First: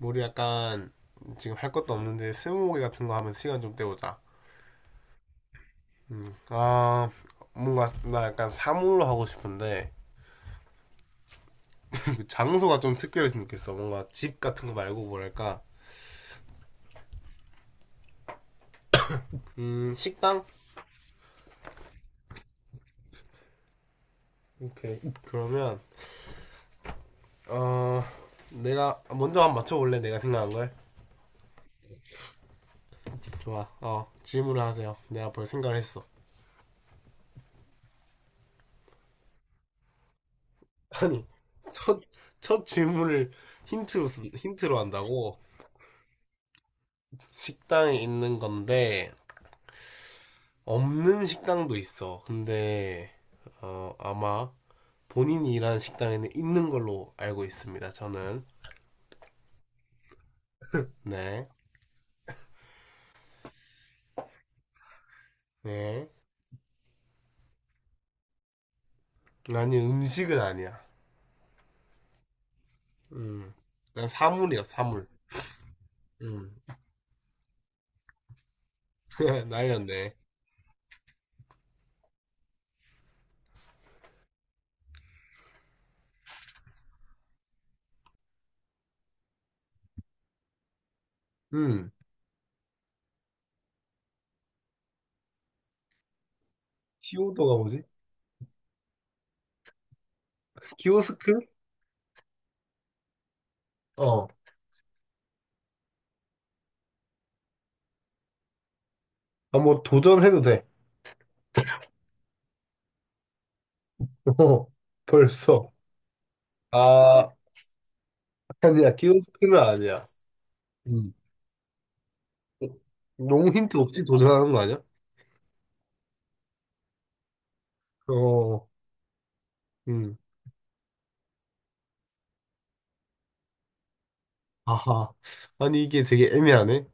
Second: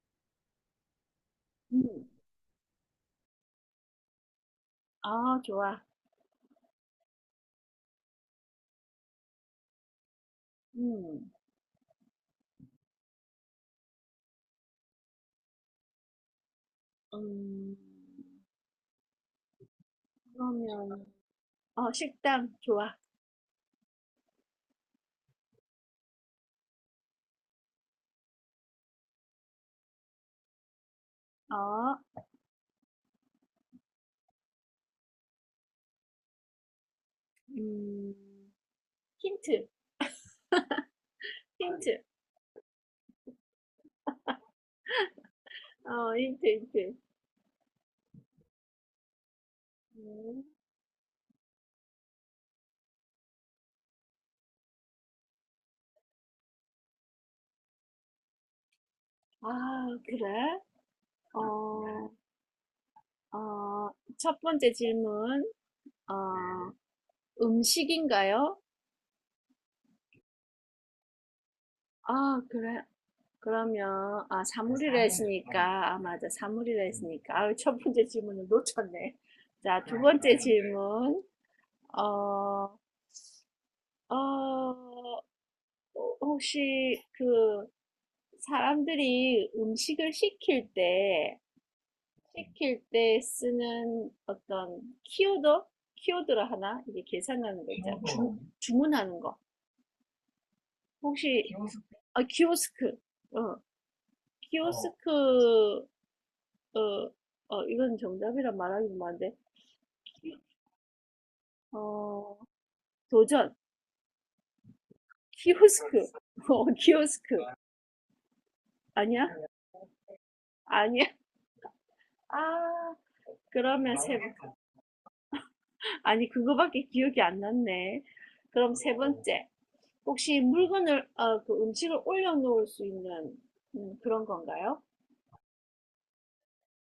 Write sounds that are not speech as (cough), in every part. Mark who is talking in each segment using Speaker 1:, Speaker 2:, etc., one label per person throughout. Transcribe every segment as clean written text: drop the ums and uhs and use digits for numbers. Speaker 1: 우리 약간 지금 할 것도
Speaker 2: 음.
Speaker 1: 없는데 스무고개 같은 거 하면 시간 좀 때우자.
Speaker 2: 아, 좋아.
Speaker 1: 음. 뭔가 나 약간 사물로 하고 싶은데
Speaker 2: 음.
Speaker 1: (laughs) 장소가 좀 특별했으면 좋겠어. 뭔가 집 같은 거 말고 뭐랄까
Speaker 2: 음.
Speaker 1: 식당?
Speaker 2: 그러면 어, 식당 좋아.
Speaker 1: 오케이. 그러면 어 내가 먼저 한번 맞춰볼래? 내가 생각한 걸?
Speaker 2: 어.
Speaker 1: 좋아. 질문을 하세요. 내가 벌 생각을 했어.
Speaker 2: 음. 힌트.
Speaker 1: (laughs) 아니 첫
Speaker 2: 힌트.
Speaker 1: 첫 질문을 힌트로 한다고.
Speaker 2: 어, 힌트.
Speaker 1: 식당에 있는 건데
Speaker 2: 음.
Speaker 1: 없는 식당도 있어. 근데 아마 본인이 일하는 식당에는 있는 걸로 알고 있습니다. 저는.
Speaker 2: 아, 그래?
Speaker 1: 네,
Speaker 2: 어. 어, 첫 번째 질문.
Speaker 1: 네.
Speaker 2: 어, 음식인가요?
Speaker 1: 아니 음식은 아니야.
Speaker 2: 아, 그래.
Speaker 1: 음, 난
Speaker 2: 그러면 아,
Speaker 1: 사물이야
Speaker 2: 사물이라
Speaker 1: 사물.
Speaker 2: 했으니까 아, 맞아.
Speaker 1: 음,
Speaker 2: 사물이라 했으니까. 아, 첫 번째 질문을 놓쳤네.
Speaker 1: (laughs)
Speaker 2: 자, 두
Speaker 1: 날렸네.
Speaker 2: 번째 질문. 어, 어, 혹시 그 사람들이 음식을
Speaker 1: 음,
Speaker 2: 시킬 때 쓰는 어떤 키워드? 키워드라 하나? 이게
Speaker 1: 키오도가
Speaker 2: 계산하는 거
Speaker 1: 뭐지?
Speaker 2: 있잖아. 주문하는 거.
Speaker 1: 키오스크?
Speaker 2: 혹시, 키오스크, 아, 키오스크. 어,
Speaker 1: 어,
Speaker 2: 키오스크, 어, 어, 이건 정답이라 말하기 뭐한데,
Speaker 1: 뭐 도전해도 돼.
Speaker 2: 어, 도전.
Speaker 1: (laughs) 어, 벌써.
Speaker 2: 키오스크. (laughs) 어,
Speaker 1: 아,
Speaker 2: 키오스크.
Speaker 1: 아니야
Speaker 2: 아니야?
Speaker 1: 키오스크는 아니야.
Speaker 2: 아니야?
Speaker 1: 음,
Speaker 2: 아,
Speaker 1: 너무 힌트
Speaker 2: 그러면
Speaker 1: 없이
Speaker 2: 세,
Speaker 1: 도전하는
Speaker 2: 번
Speaker 1: 거 아니야?
Speaker 2: 아니, 그거밖에 기억이 안 났네.
Speaker 1: 어,
Speaker 2: 그럼 세 번째,
Speaker 1: 음.
Speaker 2: 혹시 물건을, 어, 그 음식을 올려놓을 수 있는 그런 건가요?
Speaker 1: 아하. 아니, 이게 되게 애매하네.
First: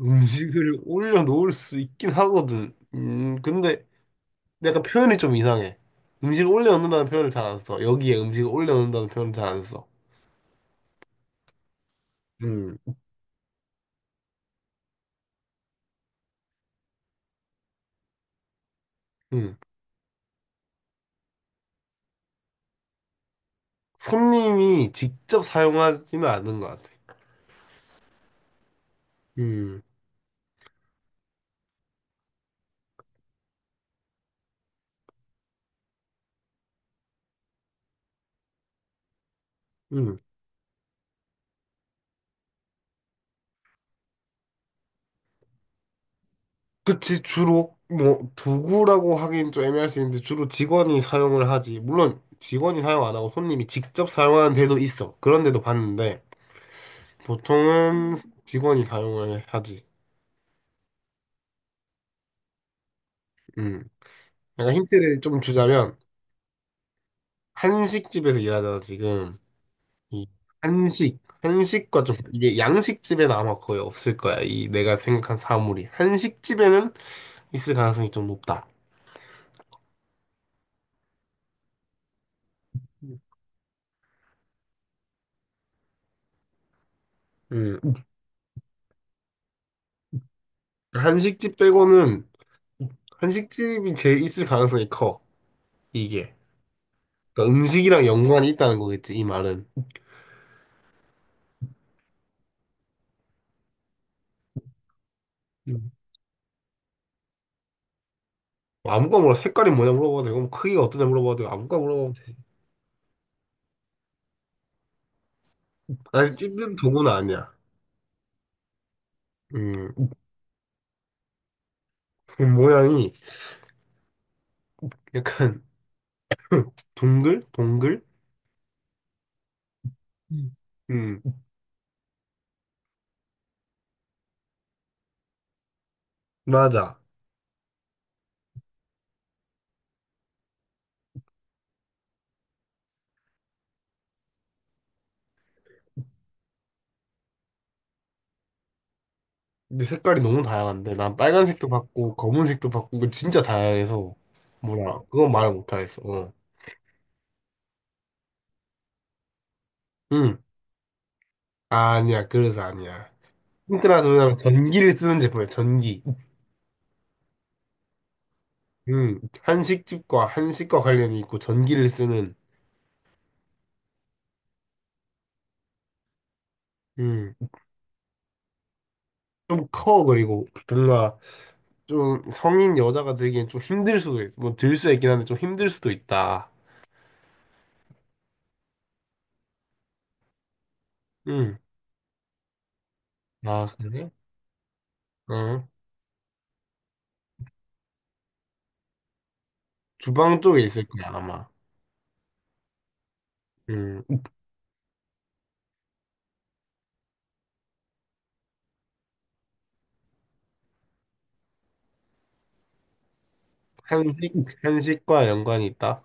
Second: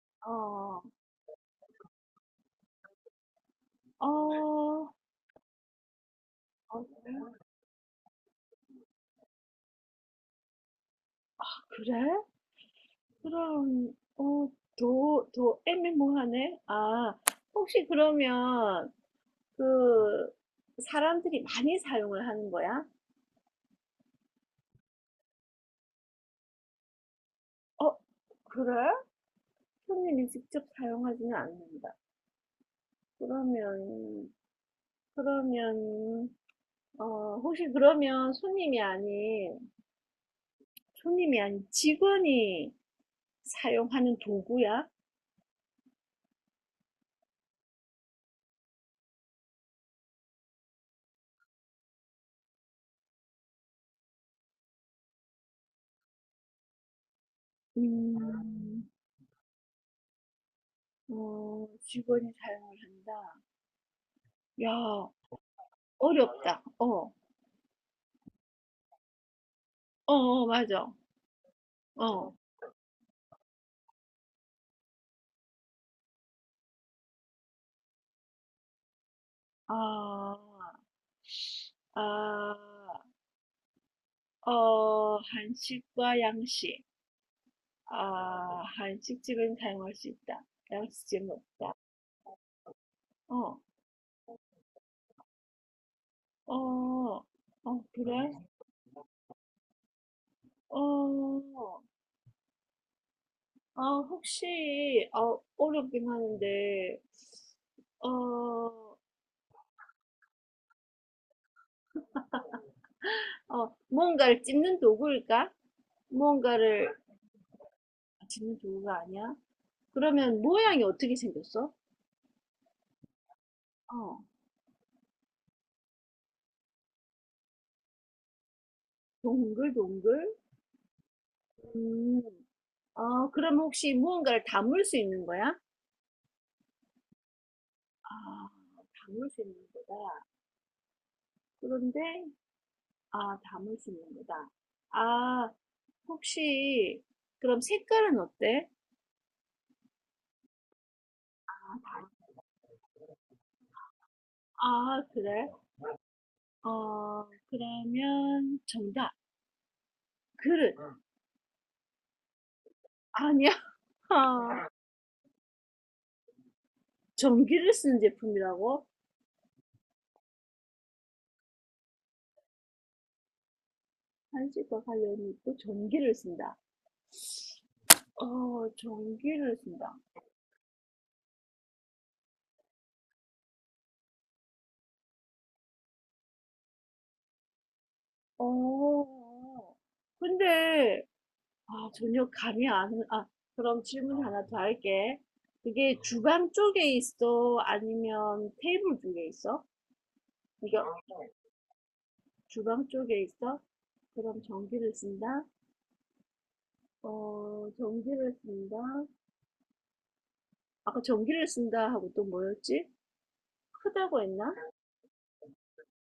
Speaker 1: 음식을
Speaker 2: 어,
Speaker 1: 올려놓을 수 있긴 하거든. 근데
Speaker 2: 어,
Speaker 1: 약간 표현이 좀 이상해. 음식을
Speaker 2: 어,
Speaker 1: 올려놓는다는 표현을 잘 안 써. 여기에 음식을 올려놓는다는 표현을 잘 안 써.
Speaker 2: 그래?
Speaker 1: 음,
Speaker 2: 그럼, 어, 더 애매모호하네? 아, 혹시 그러면
Speaker 1: 음.
Speaker 2: 그 사람들이 많이 사용을 하는 거야?
Speaker 1: 손님이 직접 사용하지는 않는 것 같아.
Speaker 2: 어, 그래?
Speaker 1: 음,
Speaker 2: 손님이 직접 사용하지는 않는다. 그러면, 그러면, 어, 혹시 그러면
Speaker 1: 음.
Speaker 2: 손님이 아닌 직원이 사용하는 도구야?
Speaker 1: 그치, 주로, 뭐, 도구라고 하긴 좀 애매할 수 있는데, 주로 직원이 사용을 하지. 물론, 직원이 사용 안 하고 손님이 직접 사용하는 데도 있어. 그런 데도 봤는데, 보통은 직원이
Speaker 2: 음,
Speaker 1: 사용을 하지.
Speaker 2: 어, 직원이 사용을 한다.
Speaker 1: 음. 약간
Speaker 2: 야,
Speaker 1: 힌트를 좀 주자면
Speaker 2: 어렵다. 어,
Speaker 1: 한식집에서 일하잖아 지금.
Speaker 2: 어,
Speaker 1: 이
Speaker 2: 어, 맞아.
Speaker 1: 한식과 좀
Speaker 2: 어,
Speaker 1: 이게 양식집에는 아마 거의 없을 거야. 이 내가 생각한 사물이 한식집에는 있을 가능성이 좀 높다.
Speaker 2: 아, 아, 어, 한식과 양식.
Speaker 1: 음.
Speaker 2: 아, 한식집은 사용할 수 있다. 양식집은
Speaker 1: 한식집
Speaker 2: 없다.
Speaker 1: 빼고는
Speaker 2: 어,
Speaker 1: 한식집이 제일 있을 가능성이 커. 이게
Speaker 2: 어,
Speaker 1: 그러니까
Speaker 2: 어,
Speaker 1: 음식이랑
Speaker 2: 그래?
Speaker 1: 연관이 있다는 거겠지 이 말은.
Speaker 2: 어, 아, 혹시, 어
Speaker 1: 음.
Speaker 2: 어렵긴 하는데, 어,
Speaker 1: 아무거나 물어. 색깔이 뭐냐 물어봐도 되고 뭐 크기가 어떠냐 물어봐도 되고 아무거나 물어봐도 되지.
Speaker 2: 어, 뭔가를 찝는 도구일까?
Speaker 1: 아니 찝는
Speaker 2: 뭔가를
Speaker 1: 도구는 아니야.
Speaker 2: 아, 찝는 도구가 아니야?
Speaker 1: 음.
Speaker 2: 그러면 모양이 어떻게 생겼어?
Speaker 1: 그 모양이
Speaker 2: 어,
Speaker 1: 약간 동글? 동글?
Speaker 2: 동글동글?
Speaker 1: 음. 음,
Speaker 2: 음, 아, 그럼 혹시 무언가를 담을 수 있는 거야?
Speaker 1: 맞아.
Speaker 2: 아, 담을 수 있는 거다. 그런데, 아, 담을 수 있는 거다. 아, 혹시, 그럼 색깔은 어때?
Speaker 1: 근데 색깔이 너무 다양한데, 난 빨간색도 봤고, 검은색도 봤고, 그 진짜 다양해서, 뭐라,
Speaker 2: 아,
Speaker 1: 그건
Speaker 2: 그래?
Speaker 1: 말을 못하겠어. 어.
Speaker 2: 어, 그러면 정답.
Speaker 1: 응.
Speaker 2: 그릇. 응.
Speaker 1: 아니야, 그래서 아니야.
Speaker 2: 아니야.
Speaker 1: 힌트라 서자면
Speaker 2: (laughs)
Speaker 1: 전기를 쓰는 제품이야, 전기.
Speaker 2: 전기를 쓰는 제품이라고?
Speaker 1: 응. 한식집과 한식과 관련이 있고, 전기를 쓰는.
Speaker 2: 한식과 관련이 있고 전기를 쓴다.
Speaker 1: 응.
Speaker 2: 어, 전기를
Speaker 1: 좀
Speaker 2: 쓴다.
Speaker 1: 커, 그리고 뭔가 좀 성인 여자가 들기엔 좀 힘들 수도 있어. 뭐, 들 수 있긴 한데 좀 힘들 수도 있다.
Speaker 2: 어, 근데,
Speaker 1: 응.
Speaker 2: 아, 전혀 감이 안, 아,
Speaker 1: 아,
Speaker 2: 그럼
Speaker 1: 그래?
Speaker 2: 질문 하나 더 할게.
Speaker 1: 어.
Speaker 2: 그게 주방 쪽에 있어? 아니면 테이블 쪽에 있어?
Speaker 1: 주방 쪽에
Speaker 2: 이거
Speaker 1: 있을 거야, 아마.
Speaker 2: 주방 쪽에 있어?
Speaker 1: 음,
Speaker 2: 그럼 전기를 쓴다? 어, 전기를 쓴다? 아까 전기를 쓴다 하고 또 뭐였지? 크다고
Speaker 1: 한식,
Speaker 2: 했나?
Speaker 1: 한식과 연관이 있다.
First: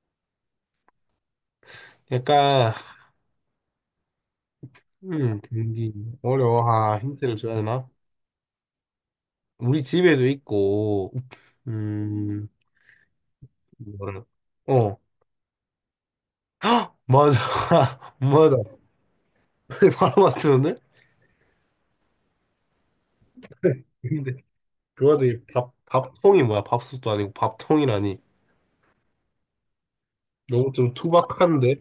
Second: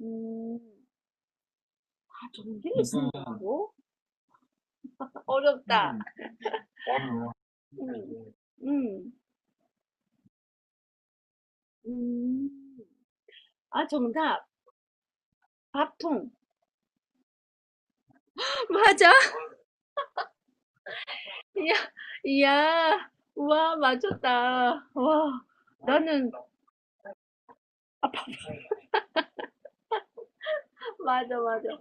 Speaker 2: 음, 아,
Speaker 1: 약간,
Speaker 2: 전기를 쓴다고?
Speaker 1: 되게
Speaker 2: 어렵다.
Speaker 1: 어려워. 아, 힌트를 줘야 되나?
Speaker 2: 음. 음,
Speaker 1: 우리 집에도 있고, 음,
Speaker 2: 음, 음. 아,
Speaker 1: 뭐랄,
Speaker 2: 정답.
Speaker 1: 어,
Speaker 2: 밥통.
Speaker 1: 헉! 맞아. (laughs) 맞아.
Speaker 2: (laughs) 맞아?
Speaker 1: (laughs) 바로 맞추는데?
Speaker 2: 이야, 이야. 와,
Speaker 1: 근데,
Speaker 2: 맞췄다.
Speaker 1: 그거 되게
Speaker 2: 와,
Speaker 1: 밥,
Speaker 2: 나는,
Speaker 1: 밥통이 뭐야? 밥솥도 아니고
Speaker 2: 아, (laughs)
Speaker 1: 밥통이라니.
Speaker 2: 밥,
Speaker 1: 너무 좀
Speaker 2: 맞아, 맞아.
Speaker 1: 투박한데?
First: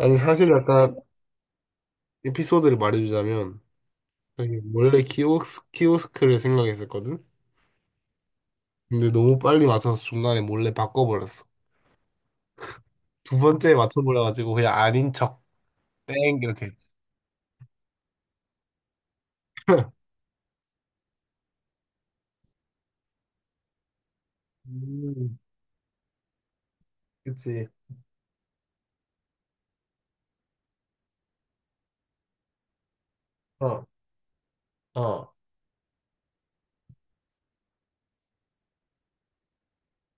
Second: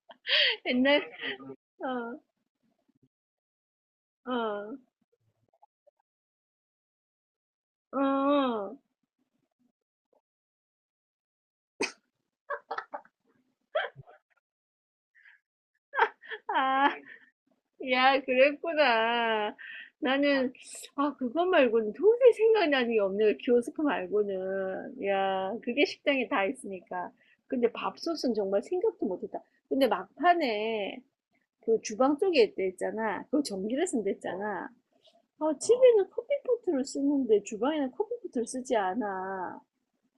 Speaker 1: 아니, 사실 약간
Speaker 2: 옛날, 어,
Speaker 1: 에피소드를 말해주자면, 저기
Speaker 2: 어,
Speaker 1: 원래 키오스, 키오스크를 생각했었거든?
Speaker 2: 어.
Speaker 1: 근데 너무 빨리 맞춰서 중간에 몰래 바꿔버렸어. 두 번째 맞춰버려가지고 그냥 아닌 척, 땡, 이렇게.
Speaker 2: 아, 야, 그랬구나.
Speaker 1: (laughs)
Speaker 2: 나는, 아, 그거 말고는 도저히 생각나는 게 없네. 그 키오스크 말고는.
Speaker 1: 음,
Speaker 2: 야, 그게 식당에 다 있으니까.
Speaker 1: 그치.
Speaker 2: 근데 밥솥은 정말 생각도 못했다. 근데 막판에 그 주방 쪽에 있 했잖아. 그거
Speaker 1: 어,
Speaker 2: 전기를 쓴다 어, 했잖아.
Speaker 1: 어,
Speaker 2: 아, 어. 집에는 커피포트를 쓰는데 주방에는 커피포트를 쓰지 않아.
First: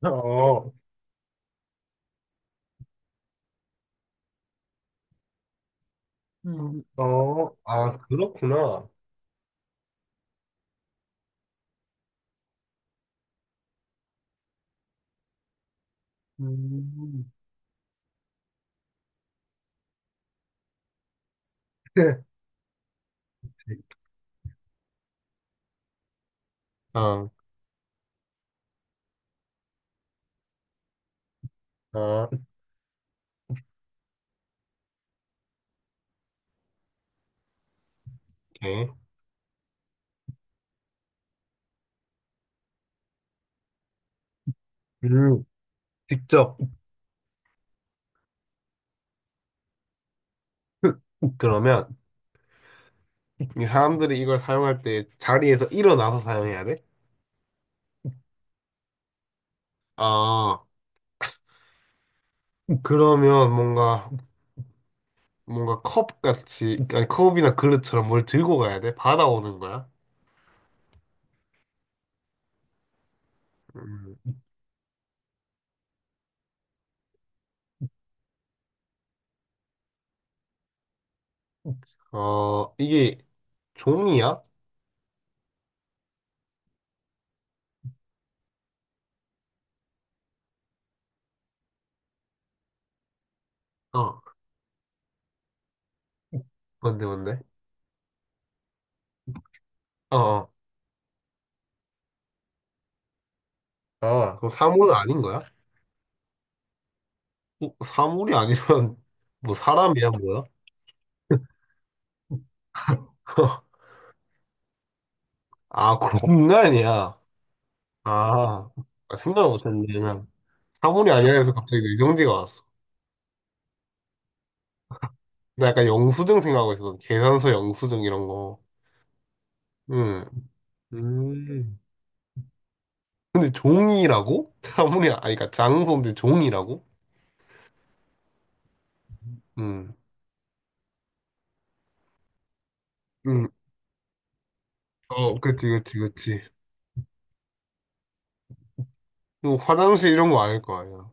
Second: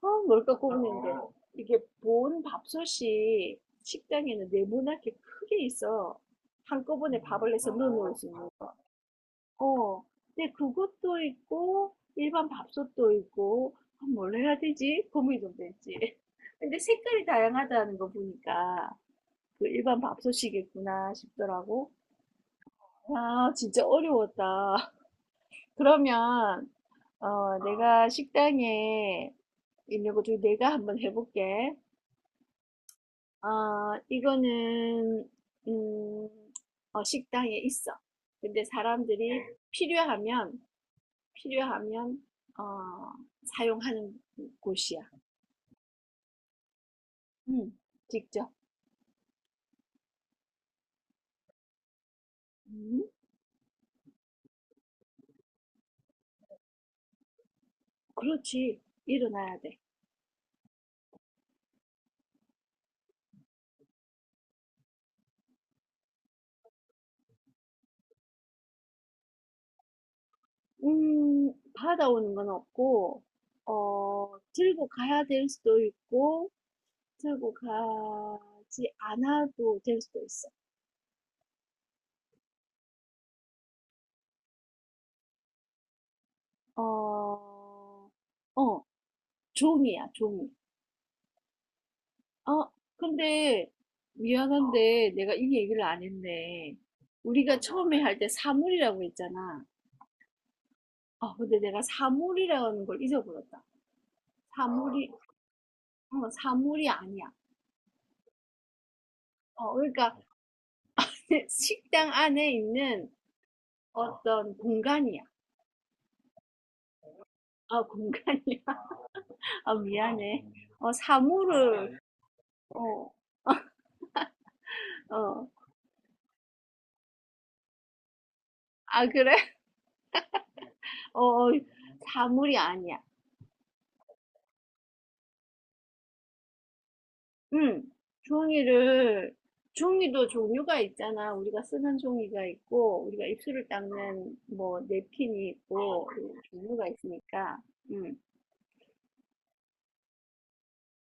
Speaker 2: 어 뭘까
Speaker 1: 어,
Speaker 2: 고민인데 이게 본 밥솥이 식당에는 네모나게 크게 있어 한꺼번에
Speaker 1: 어.
Speaker 2: 밥을 해서 넣어
Speaker 1: 아,
Speaker 2: 놓을 수 있는 거.
Speaker 1: 그렇구나.
Speaker 2: 어, 근데 그것도 있고 일반 밥솥도 있고 아, 뭘 해야 되지? 고민이 좀 되지. (laughs) 근데 색깔이
Speaker 1: 음.
Speaker 2: 다양하다는 거 보니까 그 일반 밥솥이겠구나 싶더라고.
Speaker 1: (laughs)
Speaker 2: 아, 진짜 어려웠다. (laughs) 그러면
Speaker 1: 어,
Speaker 2: 어, 내가 식당에 있는 것 중에 내가 한번 해볼게.
Speaker 1: 어,
Speaker 2: 아, 이거는, 음, 어, 식당에 있어. 근데
Speaker 1: 오케이.
Speaker 2: 사람들이 필요하면, 필요하면, 어, 사용하는 곳이야.
Speaker 1: 음, 직접.
Speaker 2: 음, 직접.
Speaker 1: (laughs) 그러면
Speaker 2: 음,
Speaker 1: 이 사람들이 이걸 사용할 때 자리에서 일어나서 사용해야 돼?
Speaker 2: 그렇지. 일어나야 돼.
Speaker 1: 아, 그러면 뭔가 뭔가 컵 같이 아니 컵이나 그릇처럼 뭘 들고 가야 돼? 받아오는 거야?
Speaker 2: 받아오는 건 없고, 어,
Speaker 1: 음.
Speaker 2: 들고 가야 될 수도 있고, 들고 가지 않아도 될 수도 있어.
Speaker 1: 이게 종이야?
Speaker 2: 어, 어, 종이야, 종이. 어 근데 어,
Speaker 1: 어,
Speaker 2: 미안한데 내가 이 얘기를 안 했네.
Speaker 1: 뭔데, 뭔데?
Speaker 2: 우리가 처음에 할 때 사물이라고 했잖아.
Speaker 1: 어, 어.
Speaker 2: 아, 근데 내가 사물이라는 걸 잊어버렸다. 아,
Speaker 1: 아, 그럼 사물은
Speaker 2: 사물이,
Speaker 1: 아닌 거야?
Speaker 2: 어, 사물이 아니야.
Speaker 1: 사물이 아니면, (laughs) 뭐,
Speaker 2: 어,
Speaker 1: 사람이야,
Speaker 2: 그러니까
Speaker 1: 뭐야?
Speaker 2: (laughs) 식당 안에 있는
Speaker 1: (laughs)
Speaker 2: 어, 떤 공간이야.
Speaker 1: 아, 공간이야.
Speaker 2: 아, 공간이야. (laughs)
Speaker 1: 아,
Speaker 2: 아,
Speaker 1: 생각을
Speaker 2: 아,
Speaker 1: 못했네, 그냥.
Speaker 2: 미안해. 어, 아,
Speaker 1: 사물이 아니라 해서 갑자기
Speaker 2: 사물을,
Speaker 1: 뇌정지가 왔어.
Speaker 2: 아 어, 어.
Speaker 1: 나 약간 영수증 생각하고 있었거든. 계산서 영수증 이런 거.
Speaker 2: 아, 그래? (laughs)
Speaker 1: 응.
Speaker 2: 어,
Speaker 1: 음.
Speaker 2: 사물이 아니야.
Speaker 1: 근데 종이라고? (laughs) 사물이, 아니, 그러니까 장소인데 종이라고?
Speaker 2: 응. 종이를
Speaker 1: 응.
Speaker 2: 종이도 종류가 있잖아. 우리가 쓰는 종이가 있고 우리가
Speaker 1: 응.
Speaker 2: 입술을 닦는 뭐
Speaker 1: 어,
Speaker 2: 냅킨이
Speaker 1: 그치, 그치,
Speaker 2: 있고
Speaker 1: 그치.
Speaker 2: 종류가 있으니까. 응.
Speaker 1: 이거 화장실 이런 거 아닐 거 아니야.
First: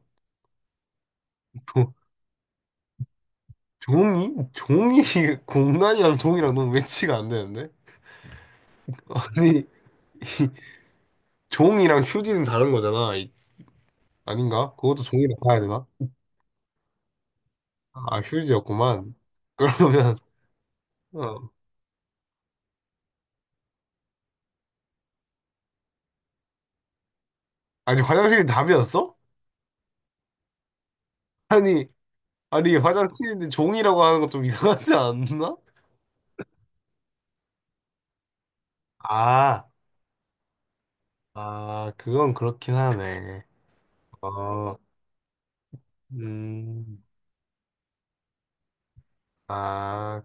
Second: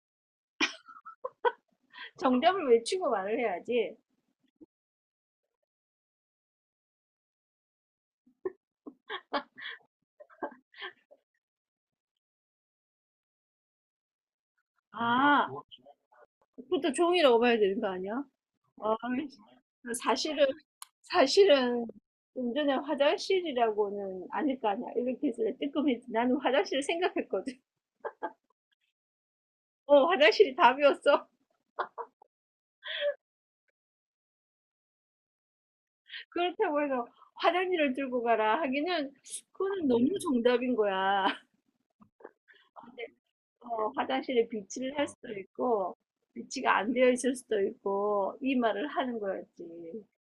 Speaker 1: 조-
Speaker 2: 정답을 외치고 말을 해야지.
Speaker 1: 종이? 종이, (laughs) 공란이랑 종이랑 너무 매치가 안 되는데? 아니, 종이랑 휴지는 다른 거잖아. 아닌가? 그것도 종이랑
Speaker 2: 아,
Speaker 1: 봐야 되나?
Speaker 2: 그것도 종이라고 봐야 되는 거
Speaker 1: 아,
Speaker 2: 아니야? 아,
Speaker 1: 휴지였구만. 그러면,
Speaker 2: 사실은
Speaker 1: 어.
Speaker 2: 사실은 좀 전에 화장실이라고는 아닐 거 아니야. 이렇게 해서 뜨끔했지. 나는 화장실을 생각했거든.
Speaker 1: 아니, 화장실이 답이었어?
Speaker 2: 어, 화장실이 답이었어.
Speaker 1: 아니, 아니, 화장실인데 종이라고 하는 거 좀 이상하지 않나?
Speaker 2: 그렇다고 해서 화장실을 들고 가라 하기는
Speaker 1: 아,
Speaker 2: 그거는 너무 정답인 거야. (laughs)
Speaker 1: 아, 그건 그렇긴
Speaker 2: 근데,
Speaker 1: 하네.
Speaker 2: 어, 화장실에
Speaker 1: 어,
Speaker 2: 비치를 할 수도 있고 비치가 안
Speaker 1: 음,
Speaker 2: 되어 있을 수도 있고 이 말을 하는 거였지.
Speaker 1: 아,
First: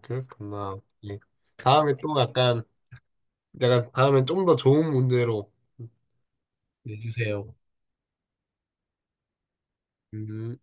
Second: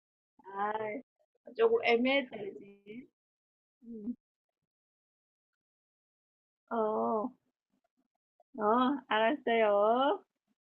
Speaker 2: 아,
Speaker 1: 그렇구나. 예.
Speaker 2: 조금
Speaker 1: 다음에 또 약간
Speaker 2: 애매했지.
Speaker 1: 내가 다음엔 좀 더 좋은 문제로
Speaker 2: 어,
Speaker 1: 내주세요.
Speaker 2: 알았어요.
Speaker 1: 음.